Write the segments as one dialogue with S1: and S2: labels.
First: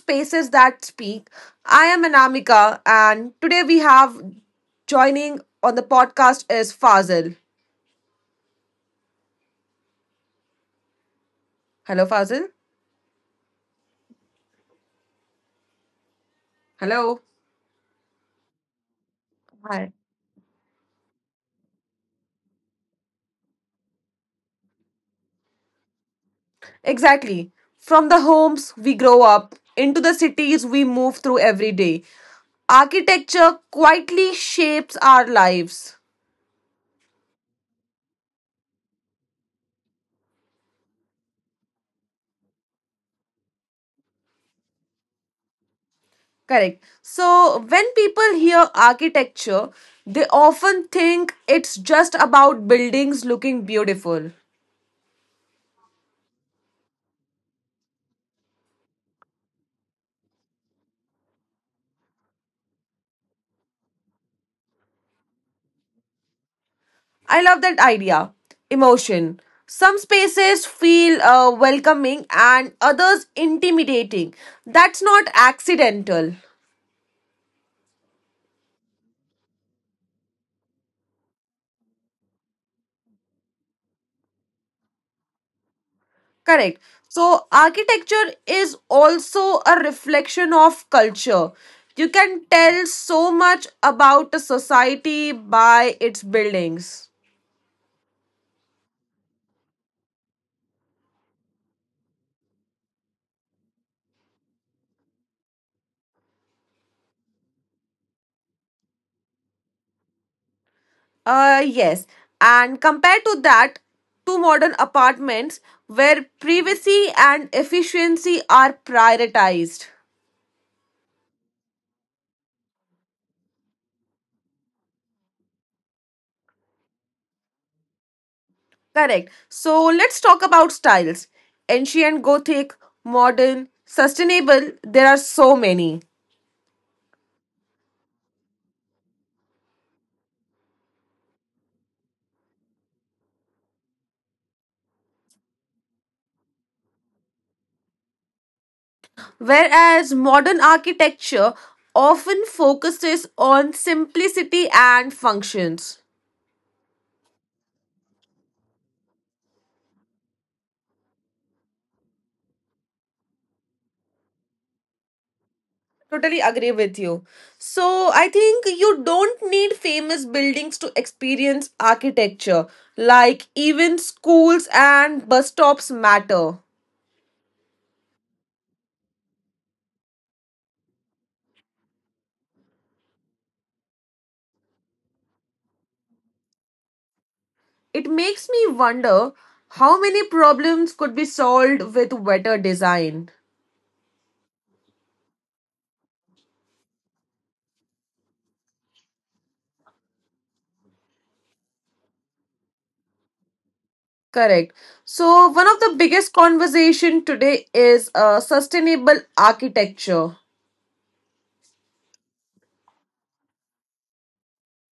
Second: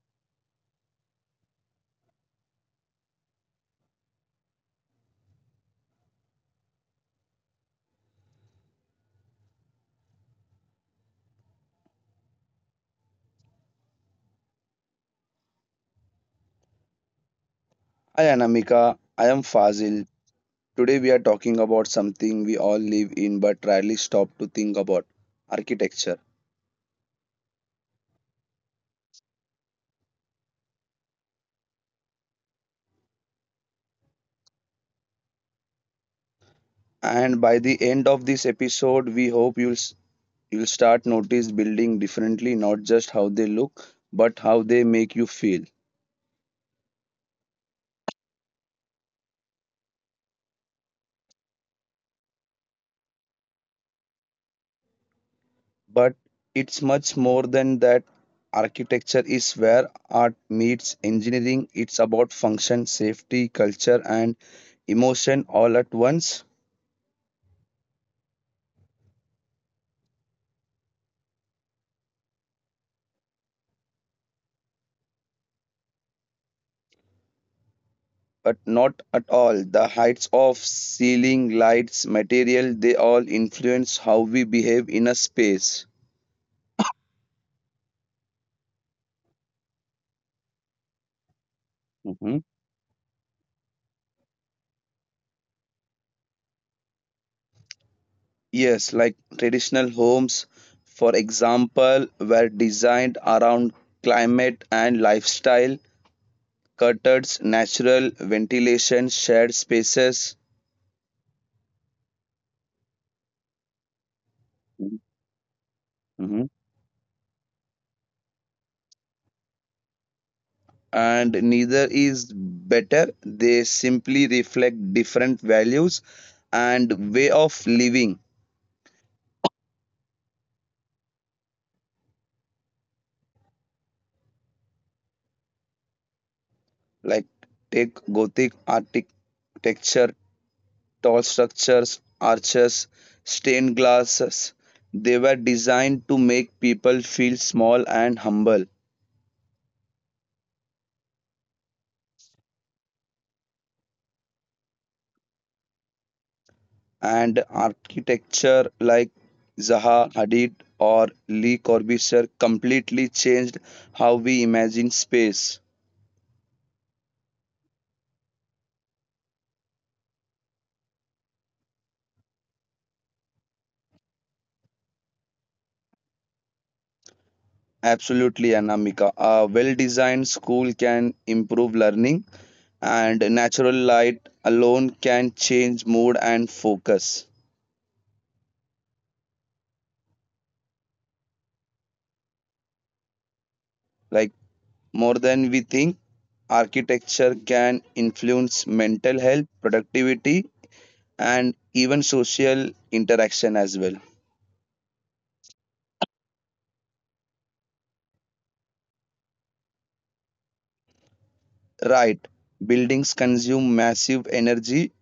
S1: Spaces That Speak. I am Anamika, and today we have joining on the podcast is Fazil. Hello, Fazil. Hello.
S2: Hi Anamika, I am
S1: Hi.
S2: Fazil. Today we are talking about something we all live in but rarely stop to think about architecture.
S1: Exactly. From the homes we grow up into the cities we move through every day. Architecture quietly shapes our lives.
S2: And by the end of this episode, we hope you'll start notice building differently, not just how they look, but how they make you feel.
S1: Correct. So, when people hear architecture, they often think it's just about buildings looking beautiful.
S2: But it's much more than that. Architecture is where art meets engineering. It's about function, safety, culture, and emotion all at once.
S1: I love that idea. Emotion. Some spaces feel welcoming and others intimidating. That's not accidental.
S2: But not at all. The heights of ceiling, lights, material, they all influence how we behave in a space.
S1: Correct. So, architecture is also a reflection of culture. You
S2: hmm
S1: can tell so much about a society by its buildings.
S2: Yes, like traditional homes, for example, were designed around climate and lifestyle, curtains, natural ventilation, shared spaces,
S1: Yes. And compared to that, to modern apartments where
S2: hmm
S1: privacy and efficiency are prioritized.
S2: and neither is better. They simply reflect different values and way of living.
S1: Correct. So let's talk about styles ancient, gothic, modern, sustainable. There are so many.
S2: Like take Gothic architecture, tall structures, arches, stained glasses. They were designed to make people feel small and humble.
S1: Whereas modern architecture often focuses on simplicity and functions.
S2: And architecture like Zaha Hadid or Lee Corbusier completely changed how we imagine space.
S1: Totally agree with you. So I think you don't need famous buildings to experience architecture. Like even schools and bus stops matter.
S2: Absolutely, Anamika. A well designed school can improve learning, and natural light alone can change mood and focus.
S1: It makes me wonder how many problems could be solved with better design.
S2: Like more than we think. Architecture can influence mental health, productivity, and even social interaction as well.
S1: Correct. So, one of the biggest conversation today is sustainable architecture.
S2: Right. Buildings consume massive energy.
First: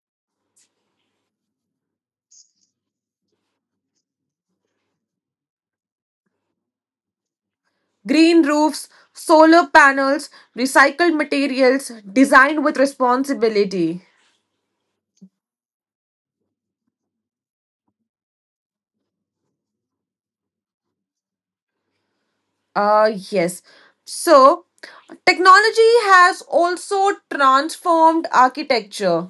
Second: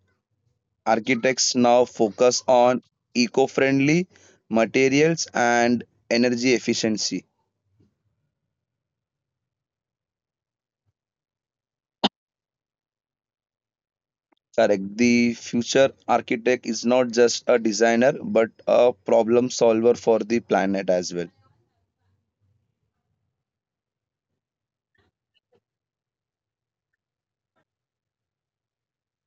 S2: Architects now focus on eco friendly materials and energy efficiency.
S1: Green roofs, solar panels, recycled materials, design with responsibility.
S2: Correct. The future architect is not just a designer but a problem solver for the planet as well.
S1: Yes. So, technology has also transformed architecture.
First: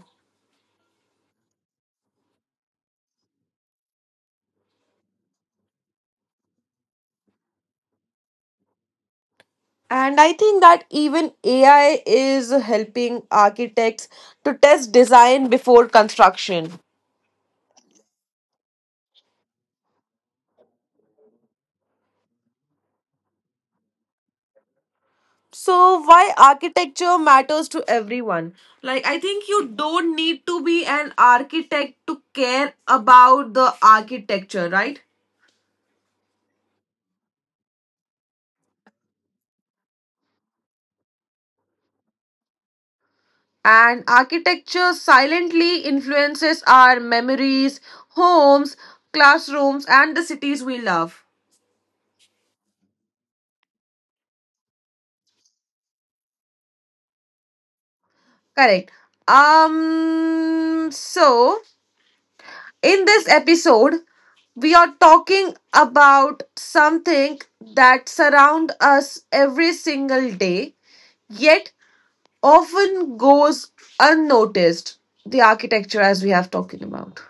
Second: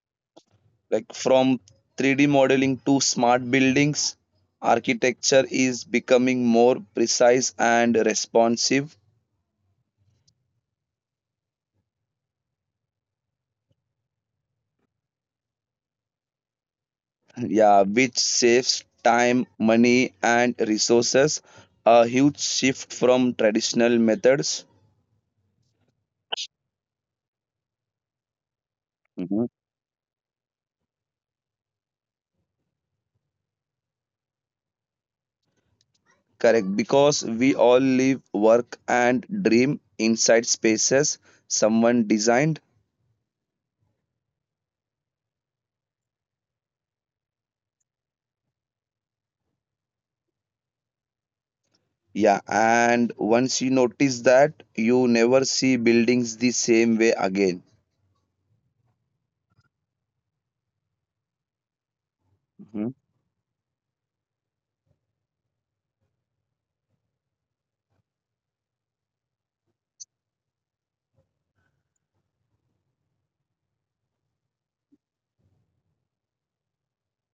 S2: Like from 3D modeling to smart buildings, architecture is becoming more precise and responsive.
S1: And I think that even AI is helping architects to test design before construction.
S2: Yeah, which saves time, money and resources, a huge shift from traditional methods.
S1: So, why architecture matters to everyone? Like, I
S2: Mhm.
S1: think you don't need to be an architect to care about the architecture, right?
S2: Correct, because we all live, work and dream inside spaces someone designed.
S1: And architecture silently influences our memories, homes, classrooms, and the cities we love.
S2: Yeah, and once you notice that, you never see buildings the same way again.
S1: Correct. So, in this episode, we are talking about something that surrounds us every single day, yet often goes unnoticed the architecture, as we have talking about.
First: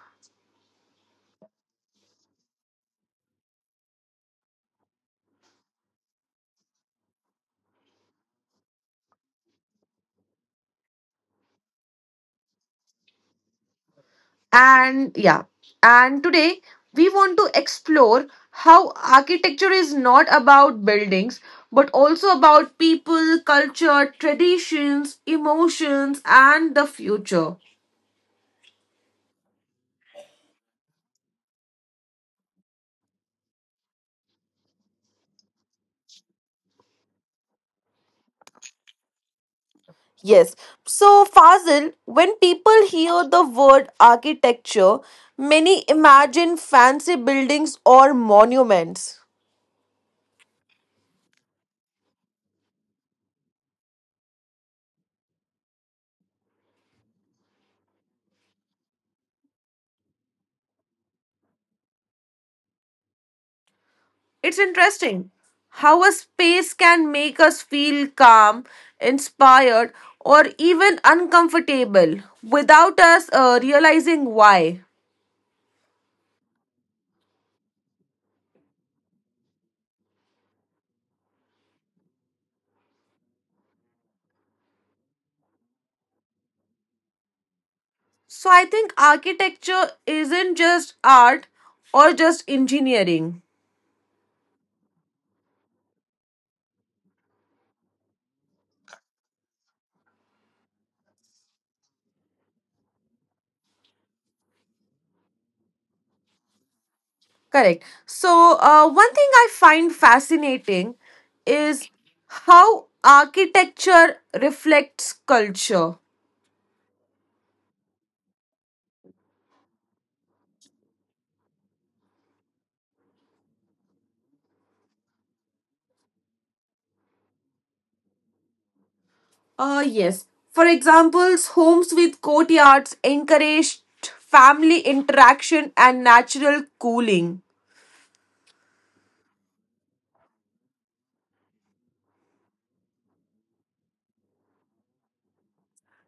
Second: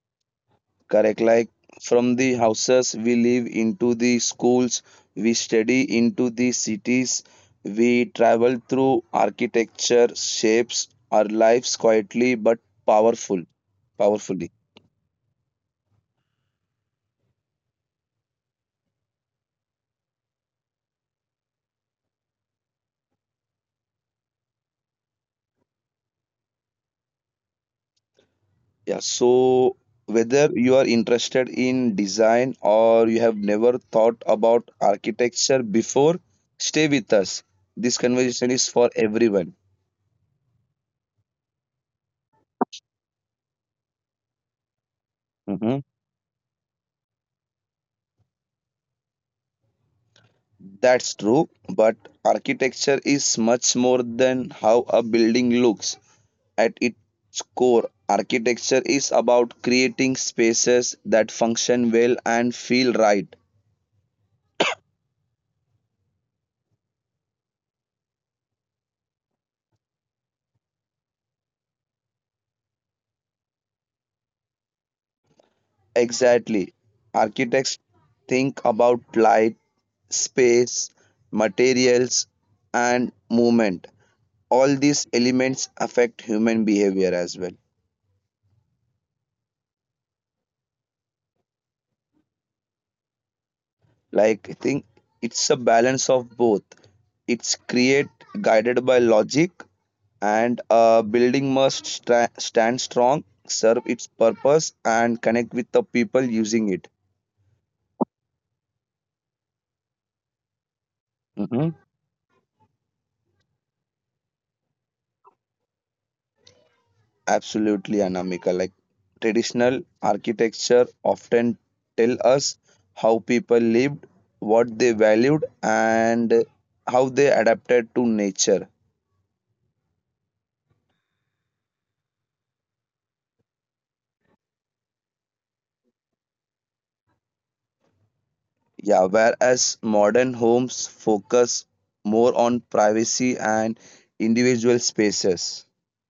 S2: Correct. Like from the houses we live into the schools we study into the cities we travel through, architecture shapes our lives quietly but powerful powerfully.
S1: And yeah, and today we want to explore how architecture is not about buildings but also about people, culture, traditions, emotions, and the future.
S2: Yeah. So whether you are interested in design or you have never thought about architecture before, stay with us. This conversation is for everyone.
S1: Yes. So, Fazil, when people hear the word architecture,
S2: Mm-hmm.
S1: many imagine fancy buildings or monuments.
S2: That's true, but architecture is much more than how a building looks. At its core, architecture is about creating spaces that function well and feel right.
S1: It's interesting how a space can make us feel calm, inspired, or even uncomfortable without us realizing why.
S2: Exactly. Architects think about light, space, materials, and movement. All these elements affect human behavior as well.
S1: So, I think architecture isn't just art or just engineering.
S2: Like I think it's a balance of both. It's create guided by logic, and a building must stand strong, serve its purpose and connect with the people using it.
S1: Correct. So, one thing I find fascinating
S2: hmm
S1: is how architecture reflects culture.
S2: Absolutely, Anamika. Like traditional architecture often tell us how people lived, what they valued and how they adapted to nature.
S1: Yes. For examples, homes with courtyards encouraged family interaction and natural cooling.
S2: Yeah, whereas modern homes focus more on privacy and individual spaces.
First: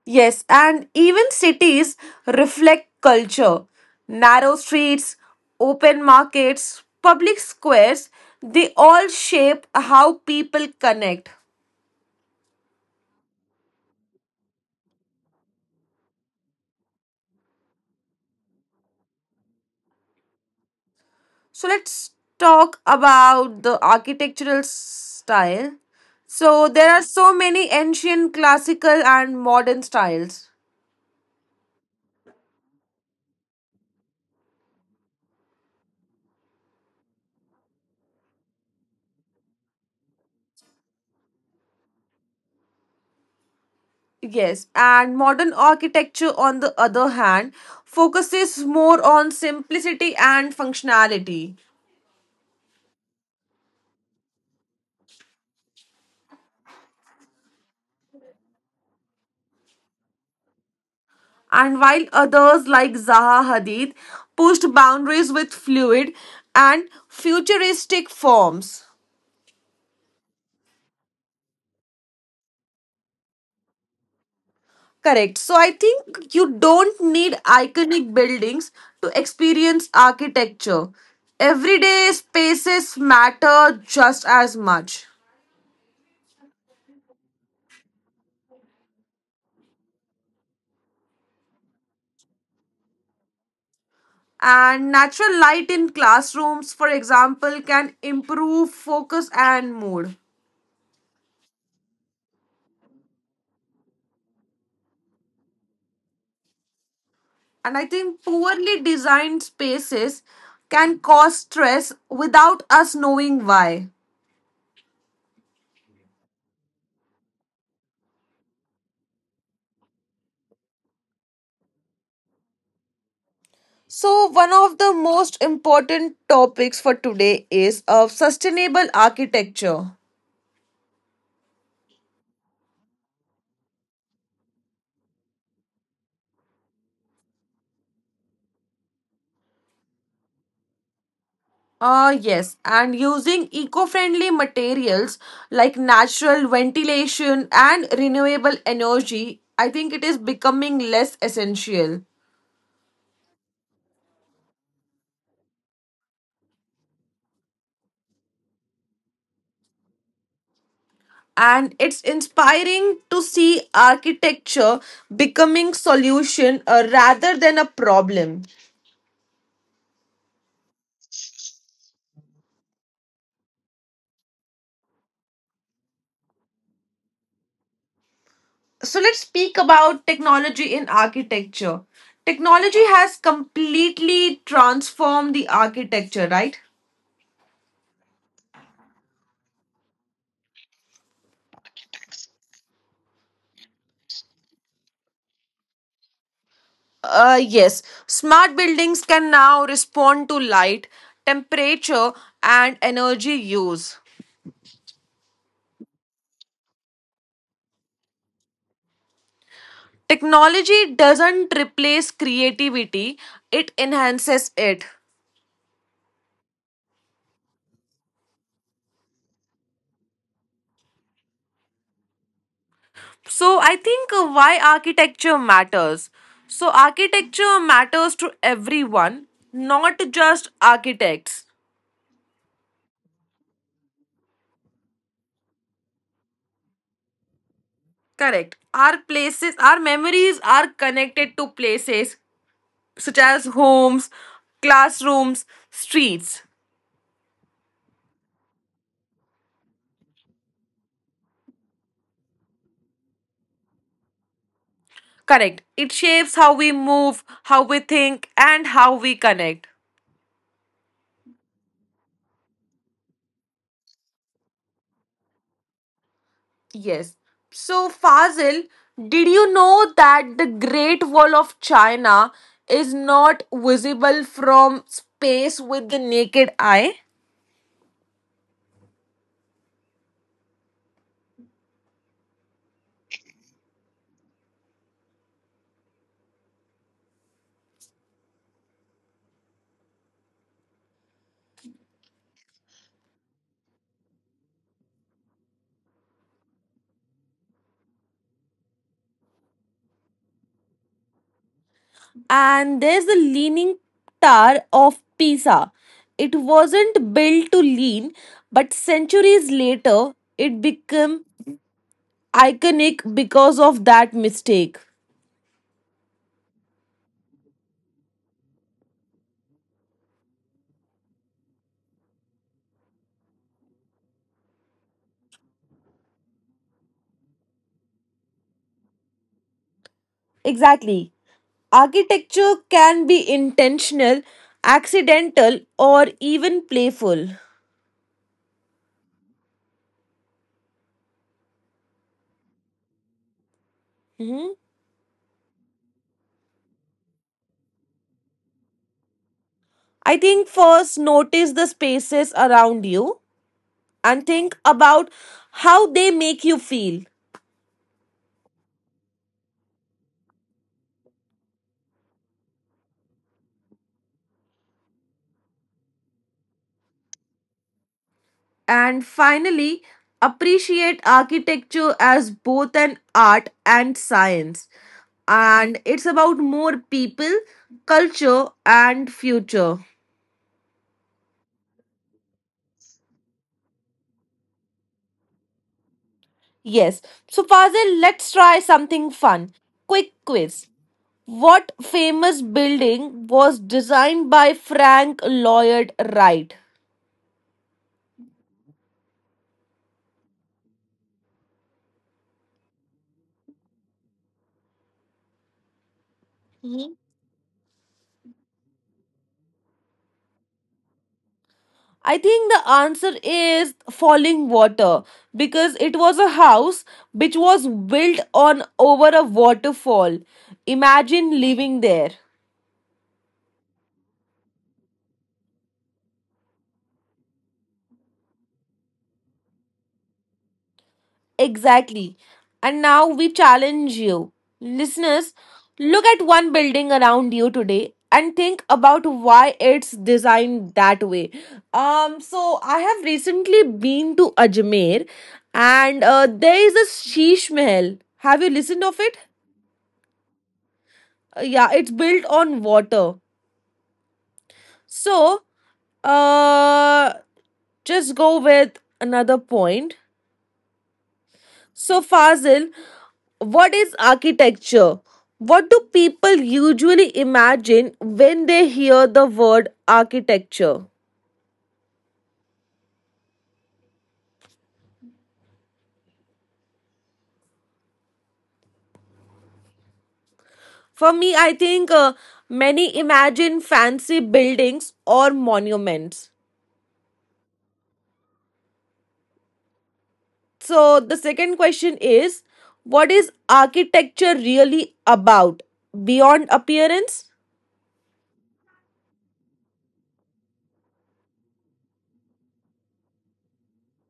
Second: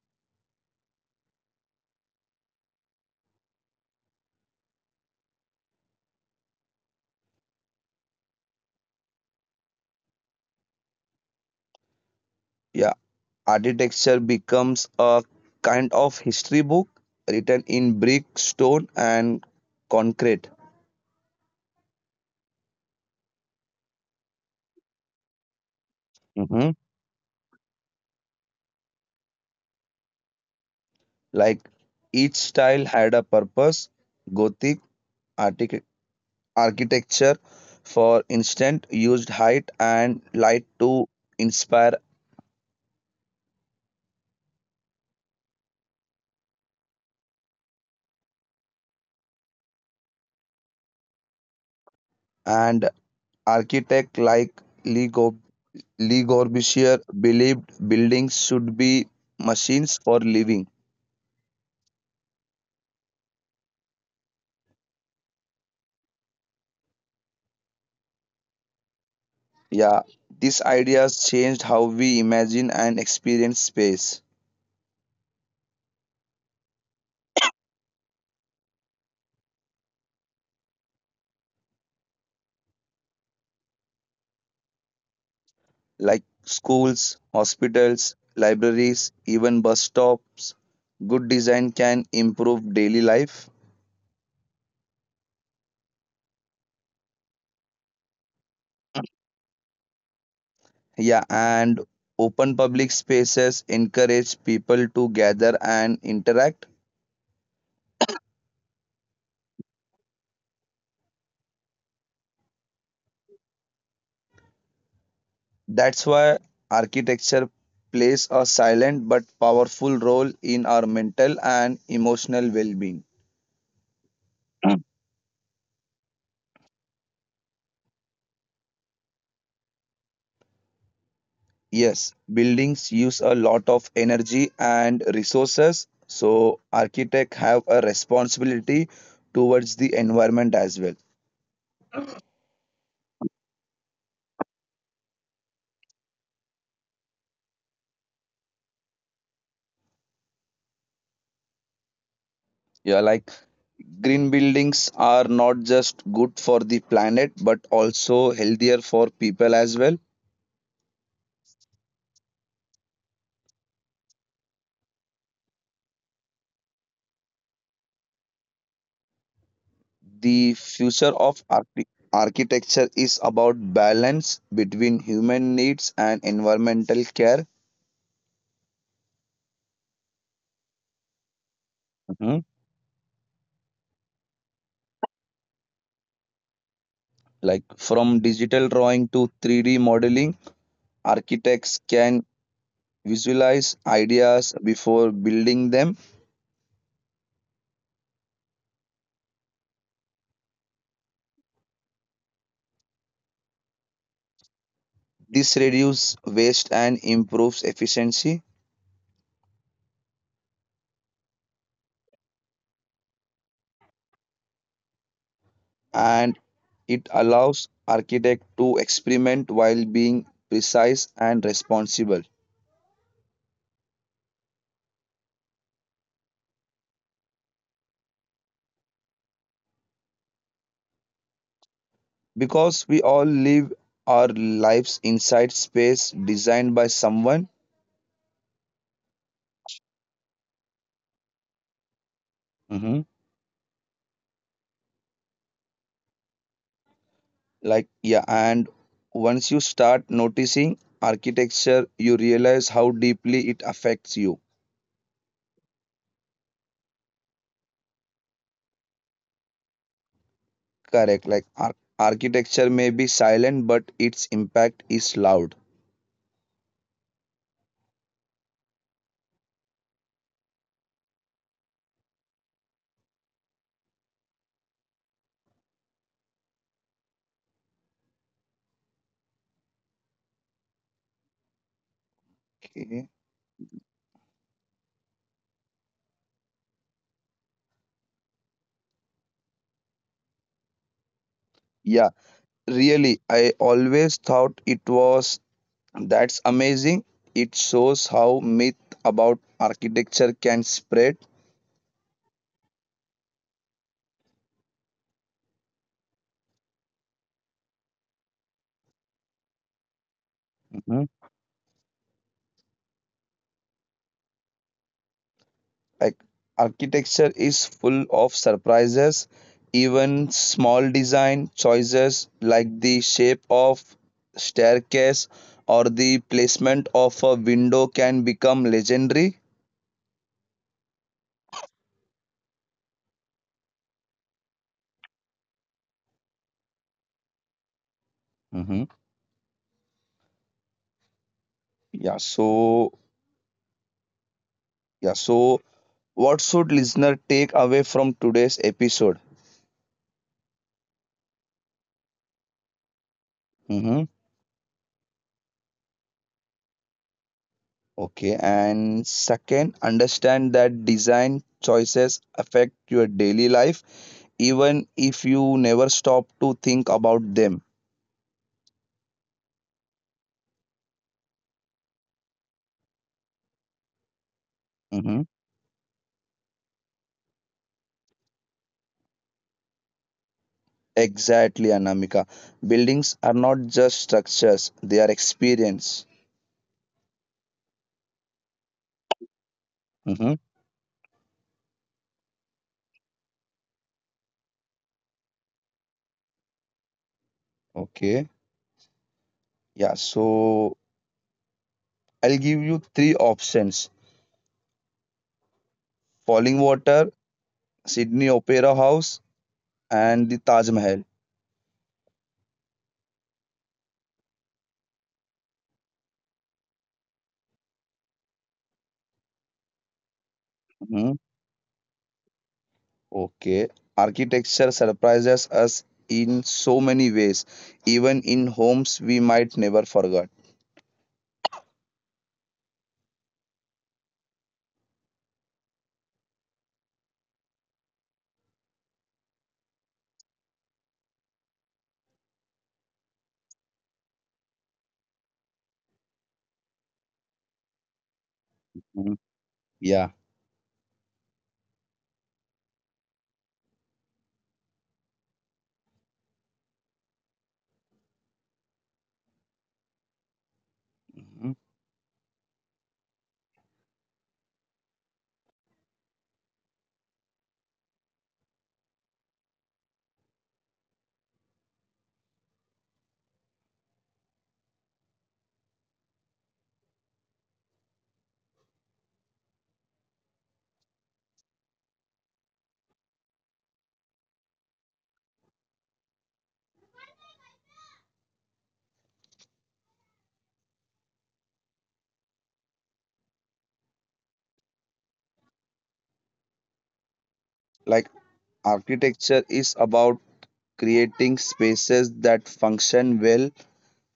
S1: Yes, and even cities reflect culture. Narrow streets, open markets, public squares, they all shape how people connect.
S2: Yeah, architecture becomes a kind of history book written in brick, stone, and concrete.
S1: So let's talk about the architectural style. So
S2: Mhm.
S1: there are so many ancient, classical, and modern styles.
S2: Like each style had a purpose. Gothic artic- architecture, for instance, used height and light to inspire,
S1: Yes, and modern architecture, on the other hand, focuses more on simplicity and functionality.
S2: and architect like Lee Le Corbusier believed buildings should be machines for living.
S1: And while others like Zaha Hadid pushed boundaries with fluid and futuristic forms.
S2: Yeah, these ideas changed how we imagine and experience space,
S1: Correct. So I think you don't need iconic buildings to experience architecture. Everyday spaces matter just as much.
S2: like schools, hospitals, libraries, even bus stops. Good design can improve daily life.
S1: And natural light in classrooms, for example, can improve focus and mood.
S2: Yeah, and open public spaces encourage people to gather and interact.
S1: And I think poorly designed spaces can cause stress without us knowing why.
S2: That's why architecture plays a silent but powerful role in our mental and emotional well being.
S1: So, one of the most important topics for today is of sustainable architecture.
S2: Yes, buildings use a lot of energy and resources, so architects have a responsibility towards the environment as well.
S1: Yes, and using eco friendly materials like natural ventilation and renewable energy, I think it is becoming less essential.
S2: Yeah, like green buildings are not just good for the planet but also healthier for people as well.
S1: And it's inspiring to see architecture becoming solution rather than a problem.
S2: The future of architecture is about balance between human needs and environmental care.
S1: So let's speak about technology in architecture.
S2: Mhm.
S1: Technology has completely transformed the architecture, right?
S2: Like from digital drawing to 3D modeling, architects can visualize ideas before building them.
S1: Yes, smart buildings can now respond to light, temperature, and energy use.
S2: This reduces waste and improves efficiency,
S1: Technology doesn't replace creativity, it enhances it.
S2: and it allows architect to experiment while being precise and responsible.
S1: So, I think why architecture matters. So, architecture matters to everyone, not just architects.
S2: Because we all live our lives inside space designed by someone.
S1: Correct. Our places, our memories are connected to places
S2: Mm-hmm.
S1: such as homes, classrooms, streets.
S2: Like yeah, and once you start noticing architecture, you realize how deeply it affects you.
S1: Correct. It shapes how we move, how we think, and how we connect.
S2: Correct, like architecture may be silent but its impact is loud.
S1: Yes. So, Fazil, did you know that the Great Wall of China is not visible from space with the naked eye?
S2: Okay. Yeah, really? I always thought it was, that's amazing. It shows how myth about architecture can spread.
S1: And there's the Leaning Tower of Pisa. It wasn't built to lean, but centuries later, it became iconic because of that mistake.
S2: Like architecture is full of surprises. Even small design choices like the shape of staircase or the placement of a window can become legendary.
S1: Exactly. Architecture can be intentional, accidental, or even playful.
S2: hmm Yeah, so
S1: Mhm.
S2: yeah, so what should listener take away from today's episode?
S1: I think first notice the spaces around you
S2: hmm
S1: and think about how they make you feel.
S2: Okay, and second, understand that design choices affect your daily life, even if you never stop to think about them.
S1: And finally, appreciate architecture as both an art and science.
S2: Mhm.
S1: And it's about more people, culture, and future.
S2: Exactly, Anamika. Buildings are not just structures, they are experience.
S1: Yes. So, Fazil, let's try something fun. Quick
S2: Mhm.
S1: quiz. What famous building was designed by Frank Lloyd Wright?
S2: Okay. Yeah, so I'll give you three options. Falling Water, Sydney Opera House, and the Taj Mahal.
S1: I think the answer is falling water because it was a house which was built on over a waterfall.
S2: Mhm.
S1: Imagine living there.
S2: Okay. Architecture surprises us in so many ways, even in homes we might never forget.
S1: Exactly. And now we challenge you. Listeners, look at one building around you today and think about why it's designed that way. So I have recently been to Ajmer and there is a Sheesh Mahal. Have you listened of
S2: Mhm.
S1: it?
S2: Yeah.
S1: Yeah, it's built on water. So, uh just go with another point.
S2: Mhm.
S1: So, Fazil, what is architecture? What do people usually imagine when they hear the word architecture? For me, I think many imagine fancy buildings or monuments. So, the second question is what is architecture really about beyond appearance?
S2: Like architecture is about creating spaces that function well,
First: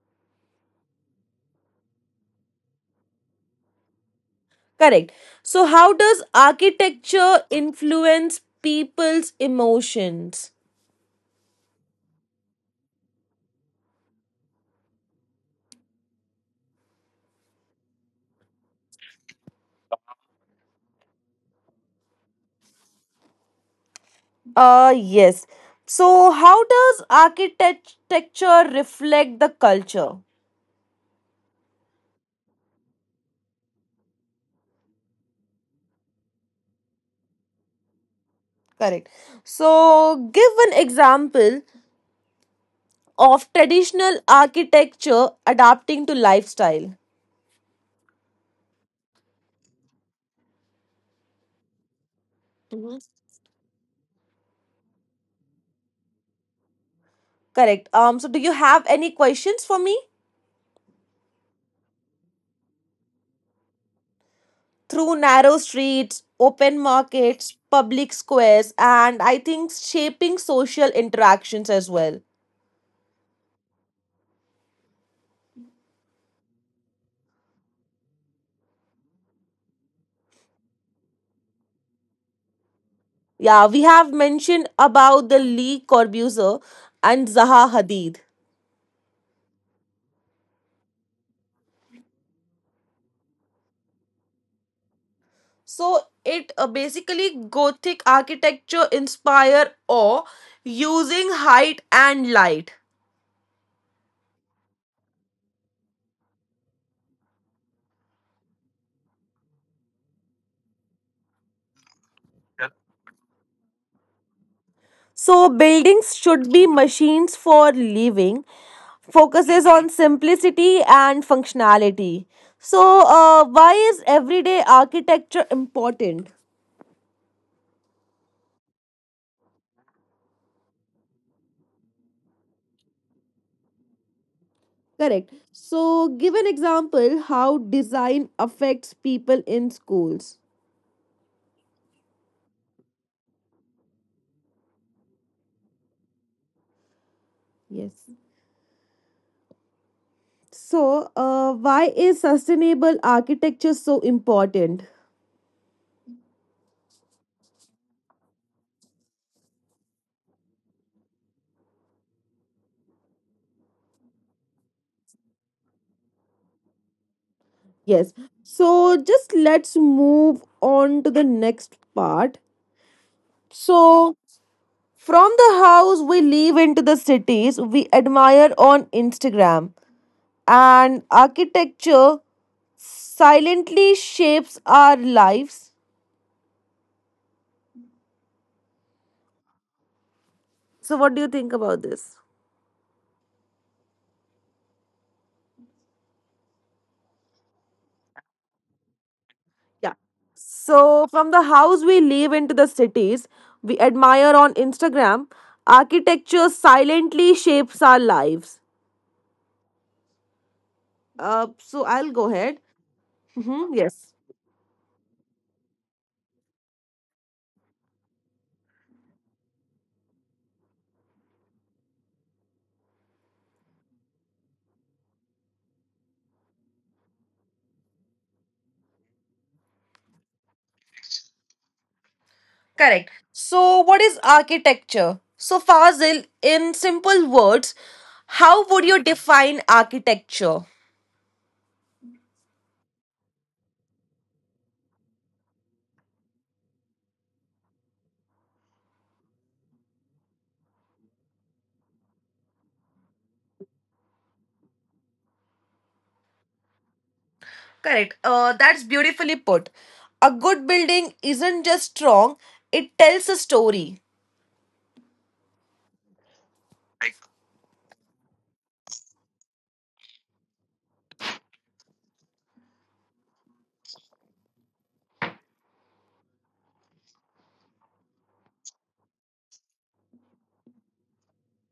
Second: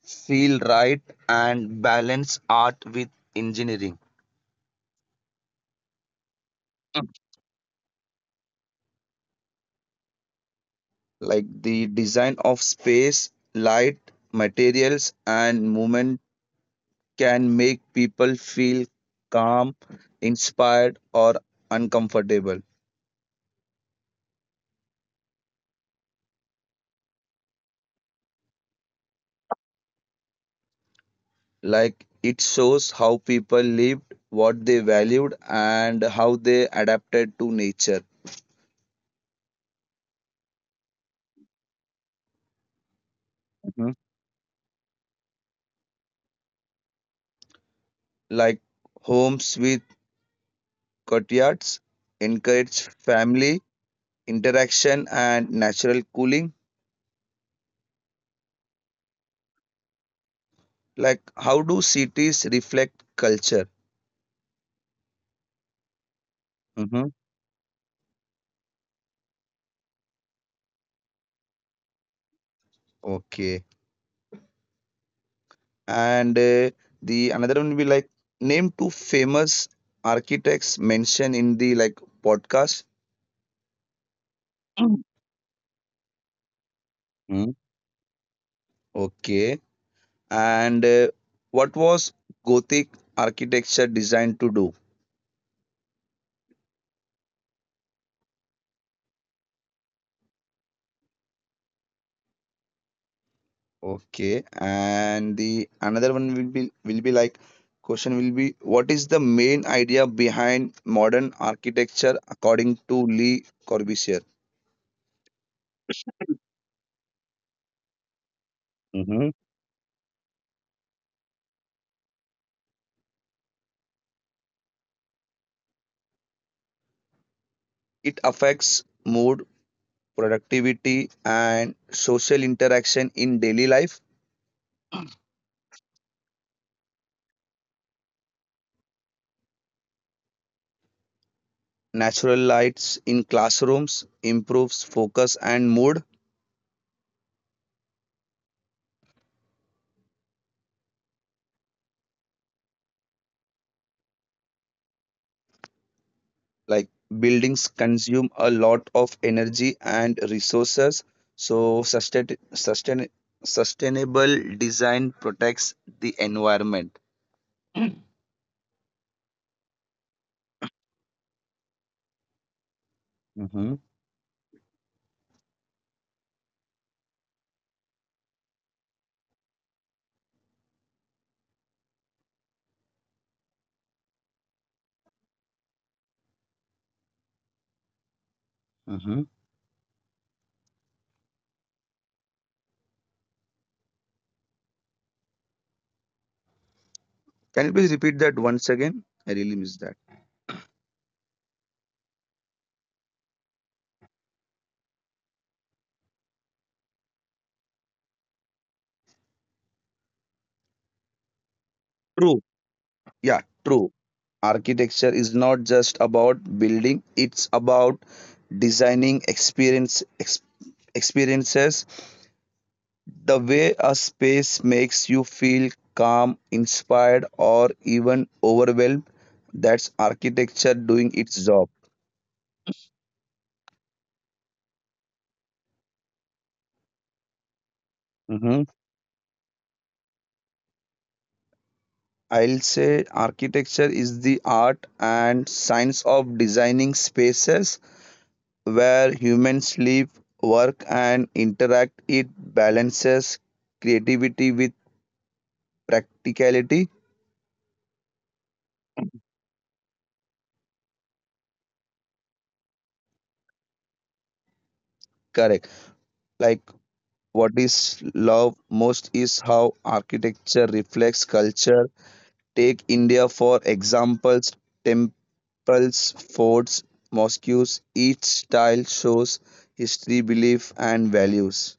S2: feel right and balance art with engineering.
S1: Correct. So, how does architecture influence people's emotions?
S2: Like the design of space, light, materials and movement can make people feel calm, inspired or uncomfortable.
S1: Yes. So, how does architecture reflect the culture?
S2: Like it shows how people lived, what they valued and how they adapted to nature.
S1: Correct. So, give an example of
S2: Mhm.
S1: traditional architecture adapting to lifestyle.
S2: Like homes with courtyards encourage
S1: Mhm.
S2: family interaction and natural cooling.
S1: Correct. So, do you have any questions for me?
S2: Like how do cities reflect culture?
S1: Through narrow streets, open
S2: Mm-hmm.
S1: markets, public squares, and I think shaping social interactions as well.
S2: Okay. And the another one will be like name two famous architects mentioned in the like podcast.
S1: Yeah, we have mentioned about the Lee Corbusier and
S2: mm
S1: Zaha Hadid.
S2: Okay. And what was Gothic architecture designed to do?
S1: So it basically Gothic architecture inspire awe using height and light.
S2: Okay. And the another one will be like question will be what is the main idea behind modern architecture according to Lee Corbusier?
S1: So buildings should be machines for living. Focuses on simplicity and functionality. So why is everyday architecture important?
S2: It affects mood, productivity, and social interaction in daily life.
S1: Correct. So give an example how design affects people in schools.
S2: Natural lights in classrooms improves focus and mood.
S1: Yes. So why is sustainable architecture so important?
S2: Like buildings consume a lot of energy and resources. So sustainable design protects the environment.
S1: Yes. So just let's move on to the next part.
S2: Mm-hmm.
S1: So from the house we live into the cities we admire on Instagram and architecture silently shapes our lives.
S2: Mm-hmm.
S1: So what do you think about this?
S2: Can you please repeat that once again? I really missed that.
S1: Yeah. So from the house we live into the cities we admire on Instagram, architecture silently shapes our lives. So I'll go
S2: True.
S1: ahead.
S2: Yeah, true.
S1: Yes.
S2: Architecture is not just about building, it's about designing experiences, the way a space makes you feel calm, inspired or even overwhelmed. That's architecture doing its job.
S1: Correct. So, what is architecture? So, Fazil, in simple words,
S2: Mhm.
S1: how would you define architecture?
S2: I'll say architecture is the art and science of designing spaces where humans live, work and interact. It balances creativity with practicality.
S1: Correct. That's beautifully put. A good building isn't just strong, it tells a story.
S2: Correct, like what is loved most is how architecture reflects culture. Take India for examples, temples, forts, mosques, each style shows history, belief and values.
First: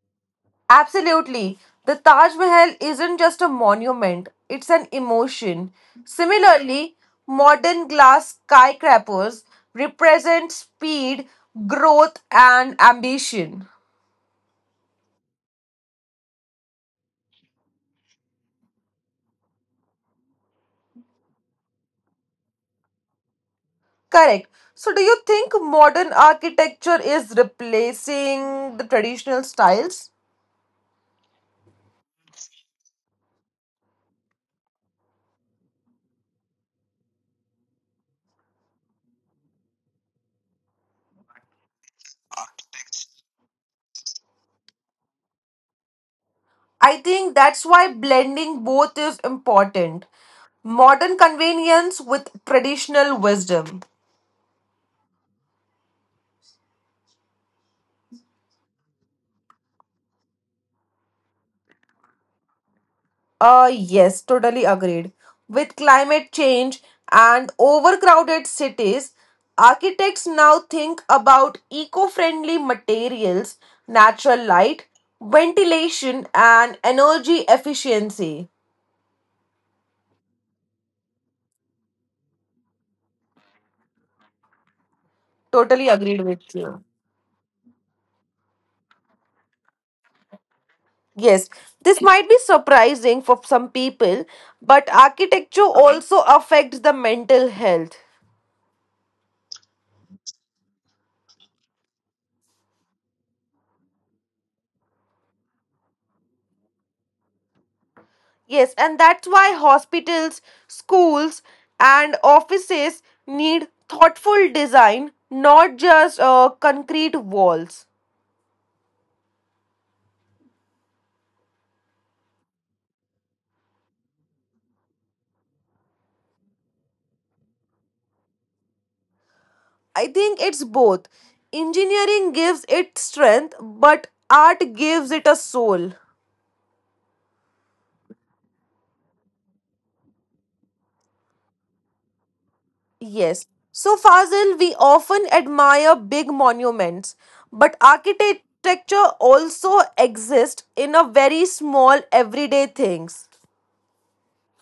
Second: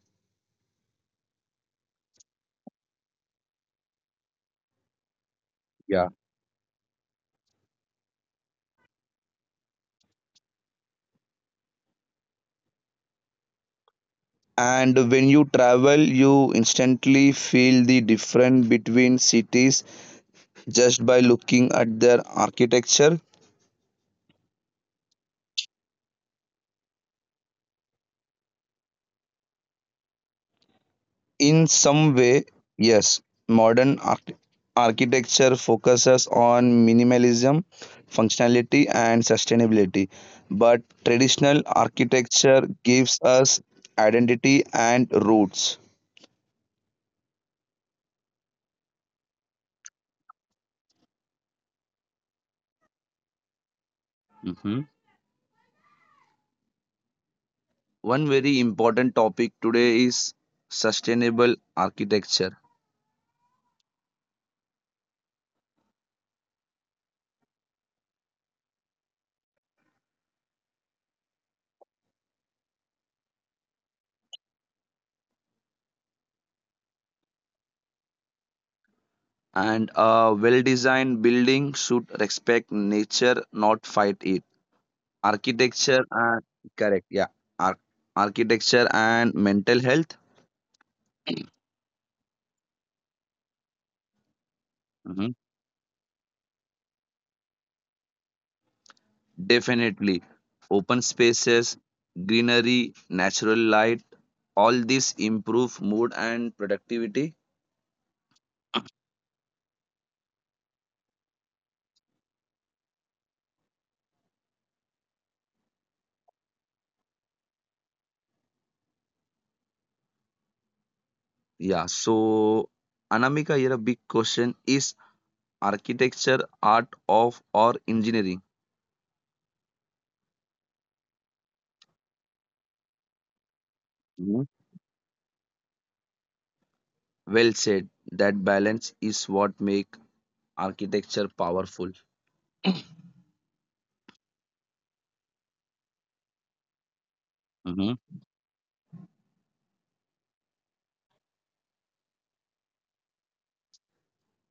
S1: Absolutely. The Taj Mahal isn't just a monument, it's an emotion.
S2: Yeah,
S1: Similarly, modern glass skyscrapers represent speed, growth, and ambition.
S2: and when you travel, you instantly feel the difference between cities just by looking at their architecture.
S1: Correct. So, do you think modern architecture is replacing the traditional styles?
S2: In some way, yes, modern architecture focuses on minimalism, functionality, and sustainability. But traditional architecture gives us identity and roots.
S1: I think that's why blending both is important. Modern convenience with traditional wisdom.
S2: hmm One very important topic today is sustainable architecture.
S1: Yes, totally agreed. With climate change and overcrowded cities, architects now think about eco friendly materials, natural light, ventilation, and energy efficiency.
S2: And a well designed building should respect nature, not fight it.
S1: Totally
S2: Architecture
S1: agreed
S2: and
S1: with you.
S2: correct, yeah. Ar- Architecture and mental health.
S1: Yes, this might be surprising for some people, but
S2: Mhm.
S1: architecture also affects the mental health.
S2: Definitely. Open spaces, greenery, natural light, all this improve mood and productivity.
S1: Yes, and that's why hospitals, schools, and offices need thoughtful design, not just concrete walls.
S2: Yeah. So Anamika, here a big question is architecture art of or engineering?
S1: I think it's both. Engineering gives it strength, but
S2: Mhm.
S1: art gives it a soul.
S2: Well said. That balance is what make architecture powerful.
S1: Yes. So, Fazil, we often admire big monuments, but
S2: Mm-hmm.
S1: architecture also exists in a very small everyday things.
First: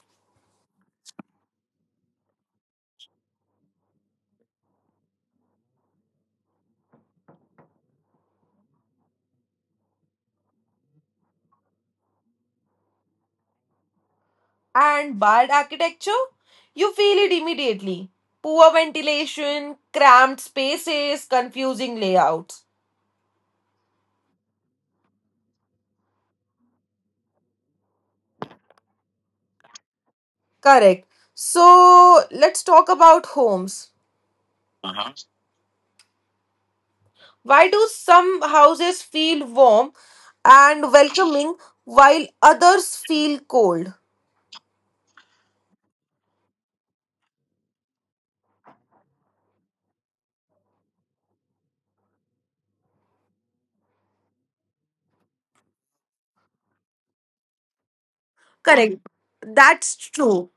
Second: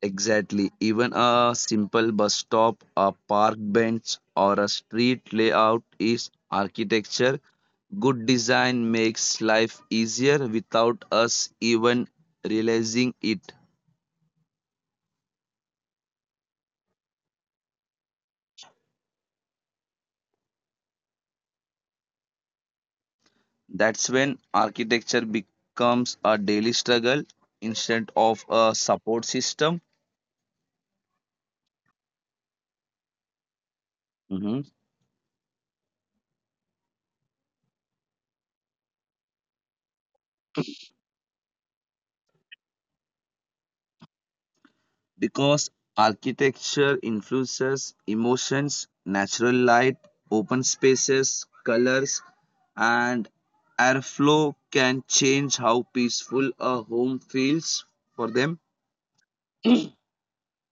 S2: Exactly. Even a simple bus stop, a park bench, or a street layout is architecture. Good design makes life easier without us even realizing it.
S1: And bad architecture? You feel it immediately. Poor ventilation, cramped spaces, confusing layouts.
S2: That's when architecture becomes a daily struggle instead of a support system.
S1: Correct. So, let's talk about homes.
S2: Mm-hmm.
S1: Why do some houses feel warm and welcoming while others feel cold?
S2: Because architecture influences emotions, natural light, open spaces, colors, and airflow can change how peaceful a home feels for them.
S1: Correct. That's true.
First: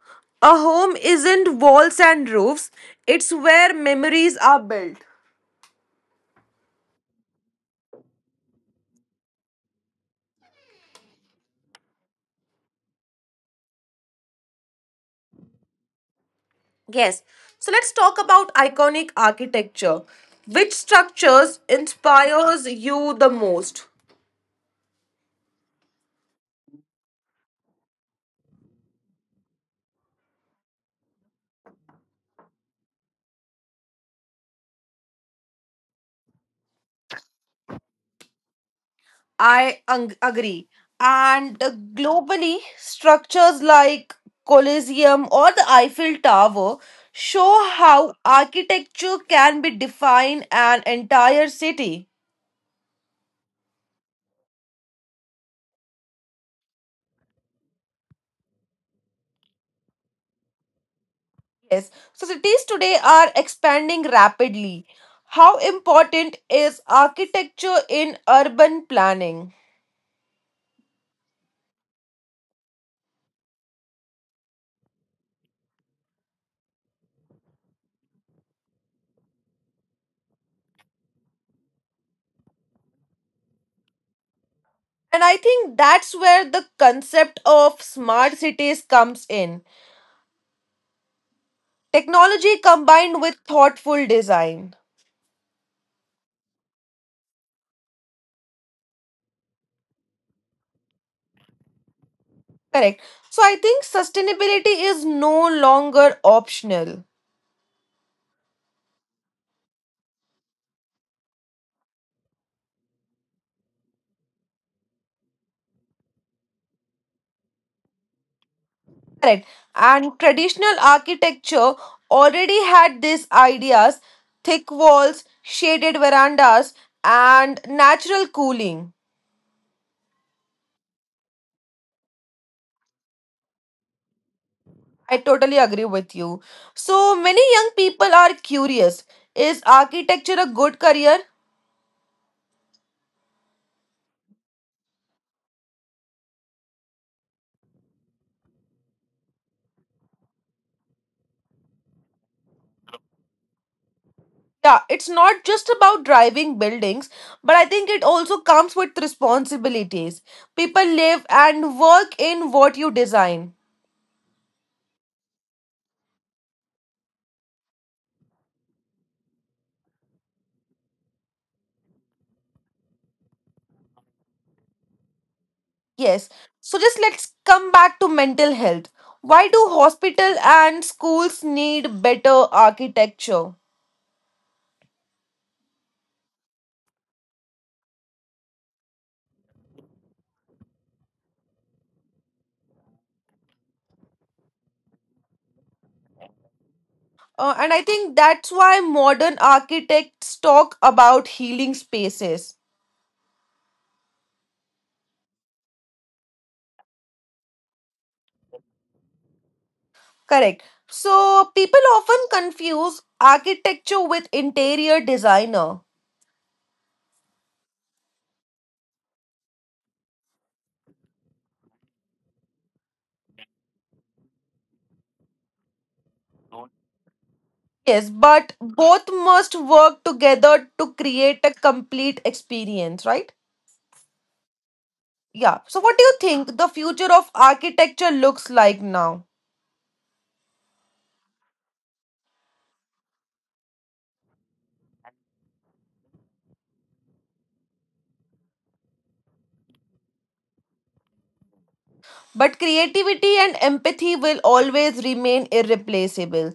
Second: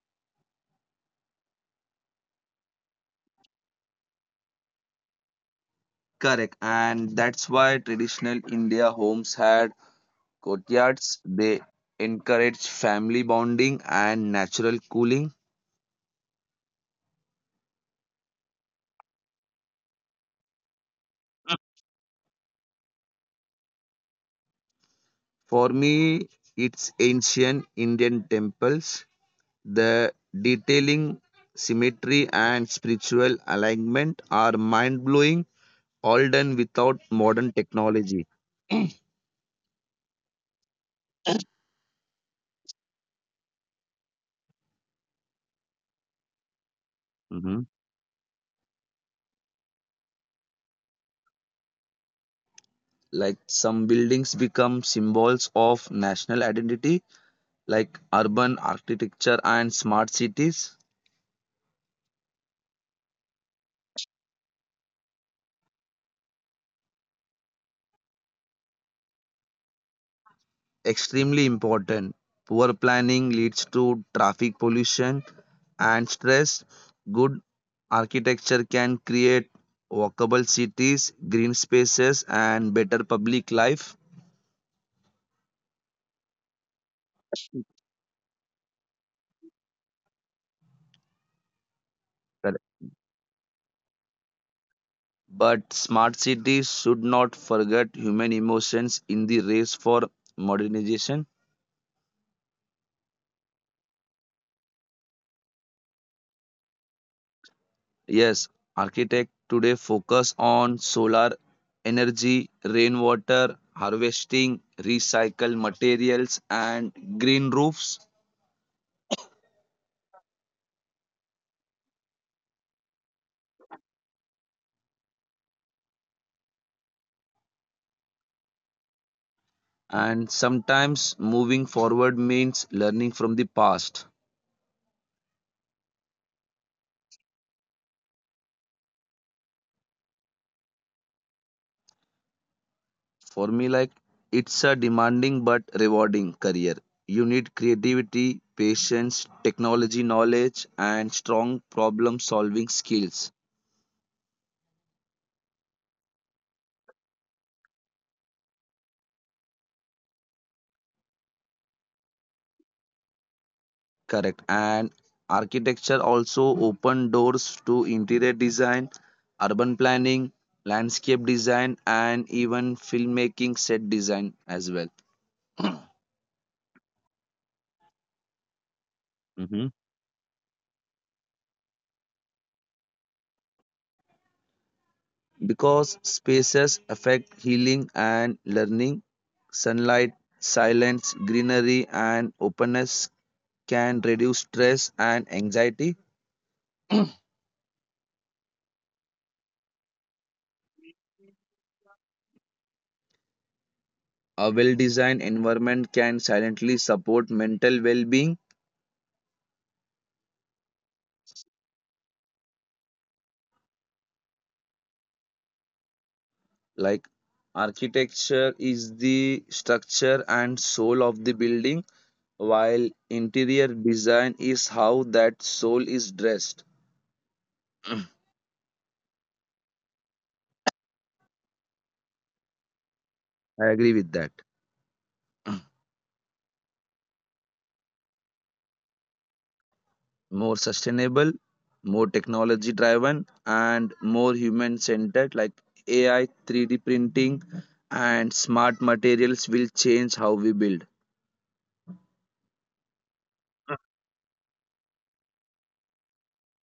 S1: A home isn't walls and roofs, it's where memories are built.
S2: Correct. And that's why traditional India homes had courtyards. They encourage family bonding and natural cooling.
S1: Yes. So let's talk about iconic architecture. Which structures inspires you the most?
S2: For me, it's ancient Indian temples. The detailing, symmetry, and spiritual alignment are mind blowing, all done without modern technology.
S1: I agree. And globally, structures like Colosseum or the Eiffel Tower
S2: Mhm.
S1: show how architecture can be define an entire city.
S2: Like some buildings become symbols of national identity, like urban architecture and smart cities,
S1: Yes, so cities today are expanding rapidly. How important is architecture in urban planning?
S2: extremely important. Poor planning leads to traffic pollution and stress. Good architecture can create walkable cities, green spaces, and better public life.
S1: And I think that's where the concept
S2: Correct.
S1: of smart cities comes in. Technology combined with thoughtful design.
S2: But smart cities should not forget human emotions in the race for modernization.
S1: Correct. So I think sustainability is no longer optional.
S2: Yes, architects today focus on solar energy, rainwater harvesting, recycled materials, and green roofs.
S1: Correct. And traditional architecture already had these ideas thick walls, shaded verandas, and natural cooling.
S2: And sometimes moving forward means learning from the past.
S1: I totally agree with you. So many young people are curious is architecture a good career?
S2: For me, like it's a demanding but rewarding career. You need creativity, patience, technology knowledge, and strong problem solving skills.
S1: Yeah, it's not just about driving buildings, but I think it also comes with responsibilities. People live and work in what you design.
S2: Correct. And architecture also open doors to interior design, urban planning, landscape design, and even filmmaking set design as well.
S1: Yes. So just let's come back to mental health. Why
S2: Mhm.
S1: do hospital and schools need better architecture?
S2: Because spaces affect healing and learning, sunlight, silence, greenery, and openness can reduce stress and anxiety.
S1: And I think that's why modern architects talk about healing spaces.
S2: A well designed environment can silently support mental well being.
S1: Correct. So people often confuse architecture with interior designer.
S2: Like architecture is the structure and soul of the building, while interior design is how that soul is dressed.
S1: Yes, but both must work together to create a complete experience, right?
S2: I agree with that.
S1: Yeah. So what do you think the future of architecture looks like now?
S2: More sustainable, more technology driven, and more human centered, like AI, 3D printing, and smart materials will change how we build.
S1: But creativity and empathy will always remain irreplaceable.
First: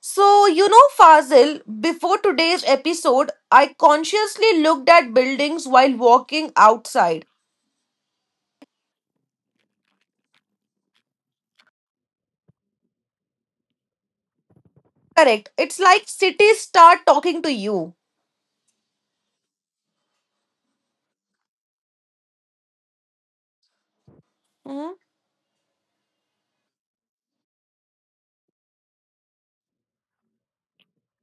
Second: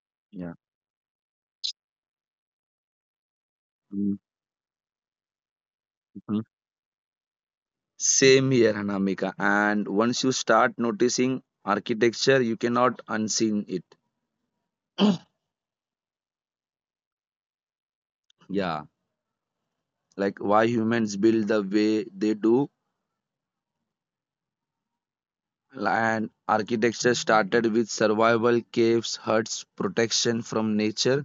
S1: So,
S2: Yeah.
S1: you know, Fazil, before today's episode, I
S2: Mm-hmm.
S1: consciously looked at buildings while walking outside.
S2: Same here, Anamika. And once you start noticing architecture, you cannot unseen it.
S1: Correct. It's like cities start talking to you.
S2: Yeah, like why humans build the way they do.
S1: Mhm.
S2: And architecture started with survival, caves, huts, protection from nature.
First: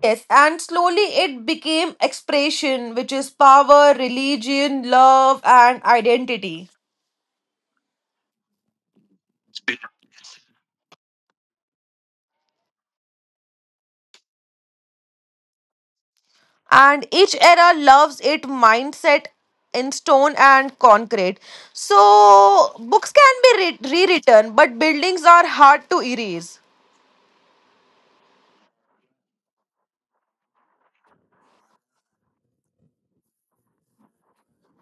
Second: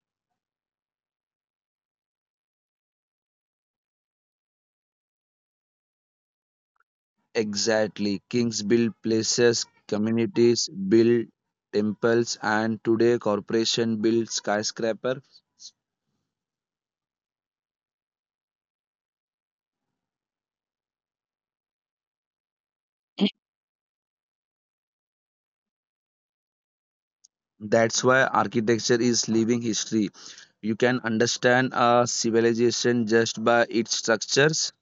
S1: Yes, and slowly it became expression, which is power, religion, love, and identity.
S2: Exactly. Kings build places, communities build temples, and today corporation build skyscraper.
S1: And each era loves it mindset in stone and concrete. So books can be rewritten, but buildings are hard to erase.
S2: That's why architecture is living history. You can understand a civilization just by its structures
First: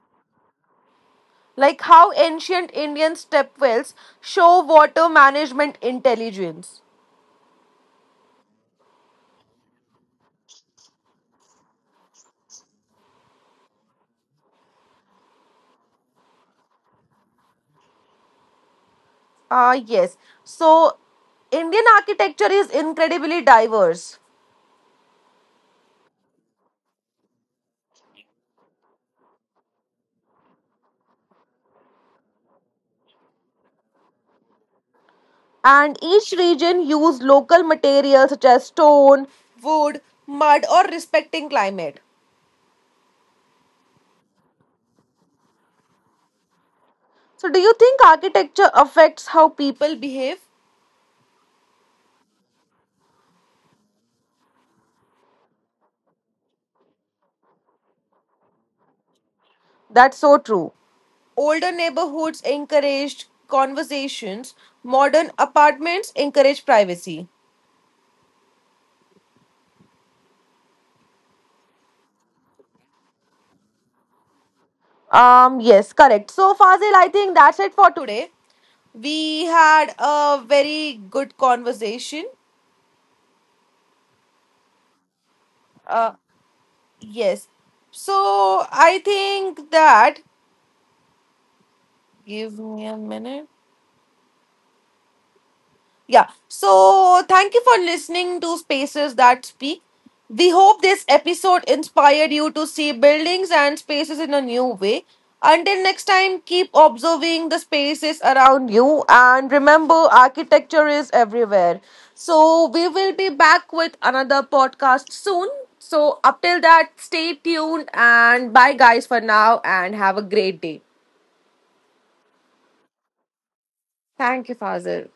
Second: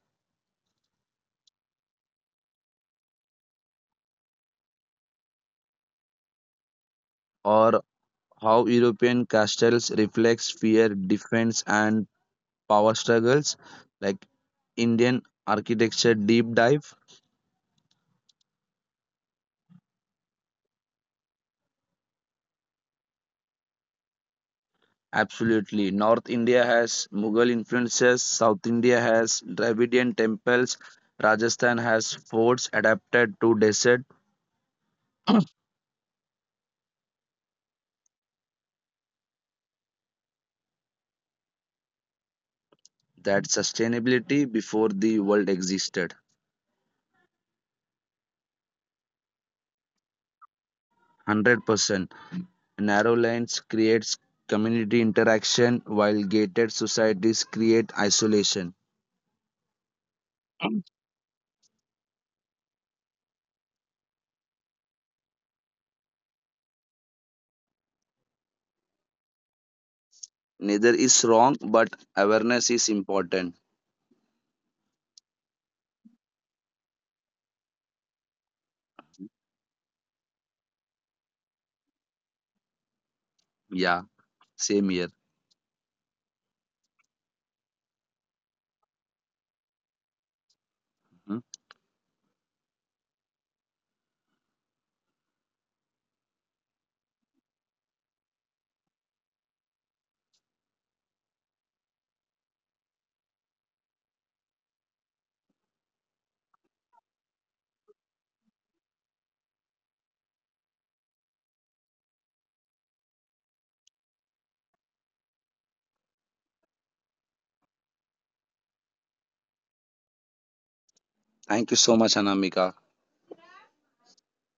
S1: Like how ancient indian stepwells show water management intelligence.
S2: or how European castles reflects fear, defense and power struggles, like Indian architecture deep dive.
S1: Ah yes, so indian architecture is incredibly diverse.
S2: Absolutely. North India has Mughal influences, South India has Dravidian temples, Rajasthan has forts adapted to desert.
S1: And each region use local materials such as stone, wood, mud or respecting climate.
S2: That sustainability before the world existed.
S1: So, do you think architecture affects how people behave?
S2: 100%. Narrow lanes creates community interaction while gated societies create isolation.
S1: That's so true. Older neighborhoods encouraged conversations, modern apartments encourage privacy.
S2: Neither is wrong, but awareness is important.
S1: Yes, correct. So, Fazil, I think that's it for today. We had a very good conversation.
S2: Yeah, same here.
S1: Uh, yes. So, I think that.
S2: Hmm.
S1: Give me a minute. Yeah. So thank you for listening to Spaces That Speak. We hope this episode inspired you to see buildings and spaces in a new way. Until next time, keep observing the spaces around you and remember architecture is everywhere. So we will be back with another podcast soon. So up till that, stay tuned and bye guys for now and have a great day.
S2: Thank you so much, Anamika.
S1: Thank you, Fazil.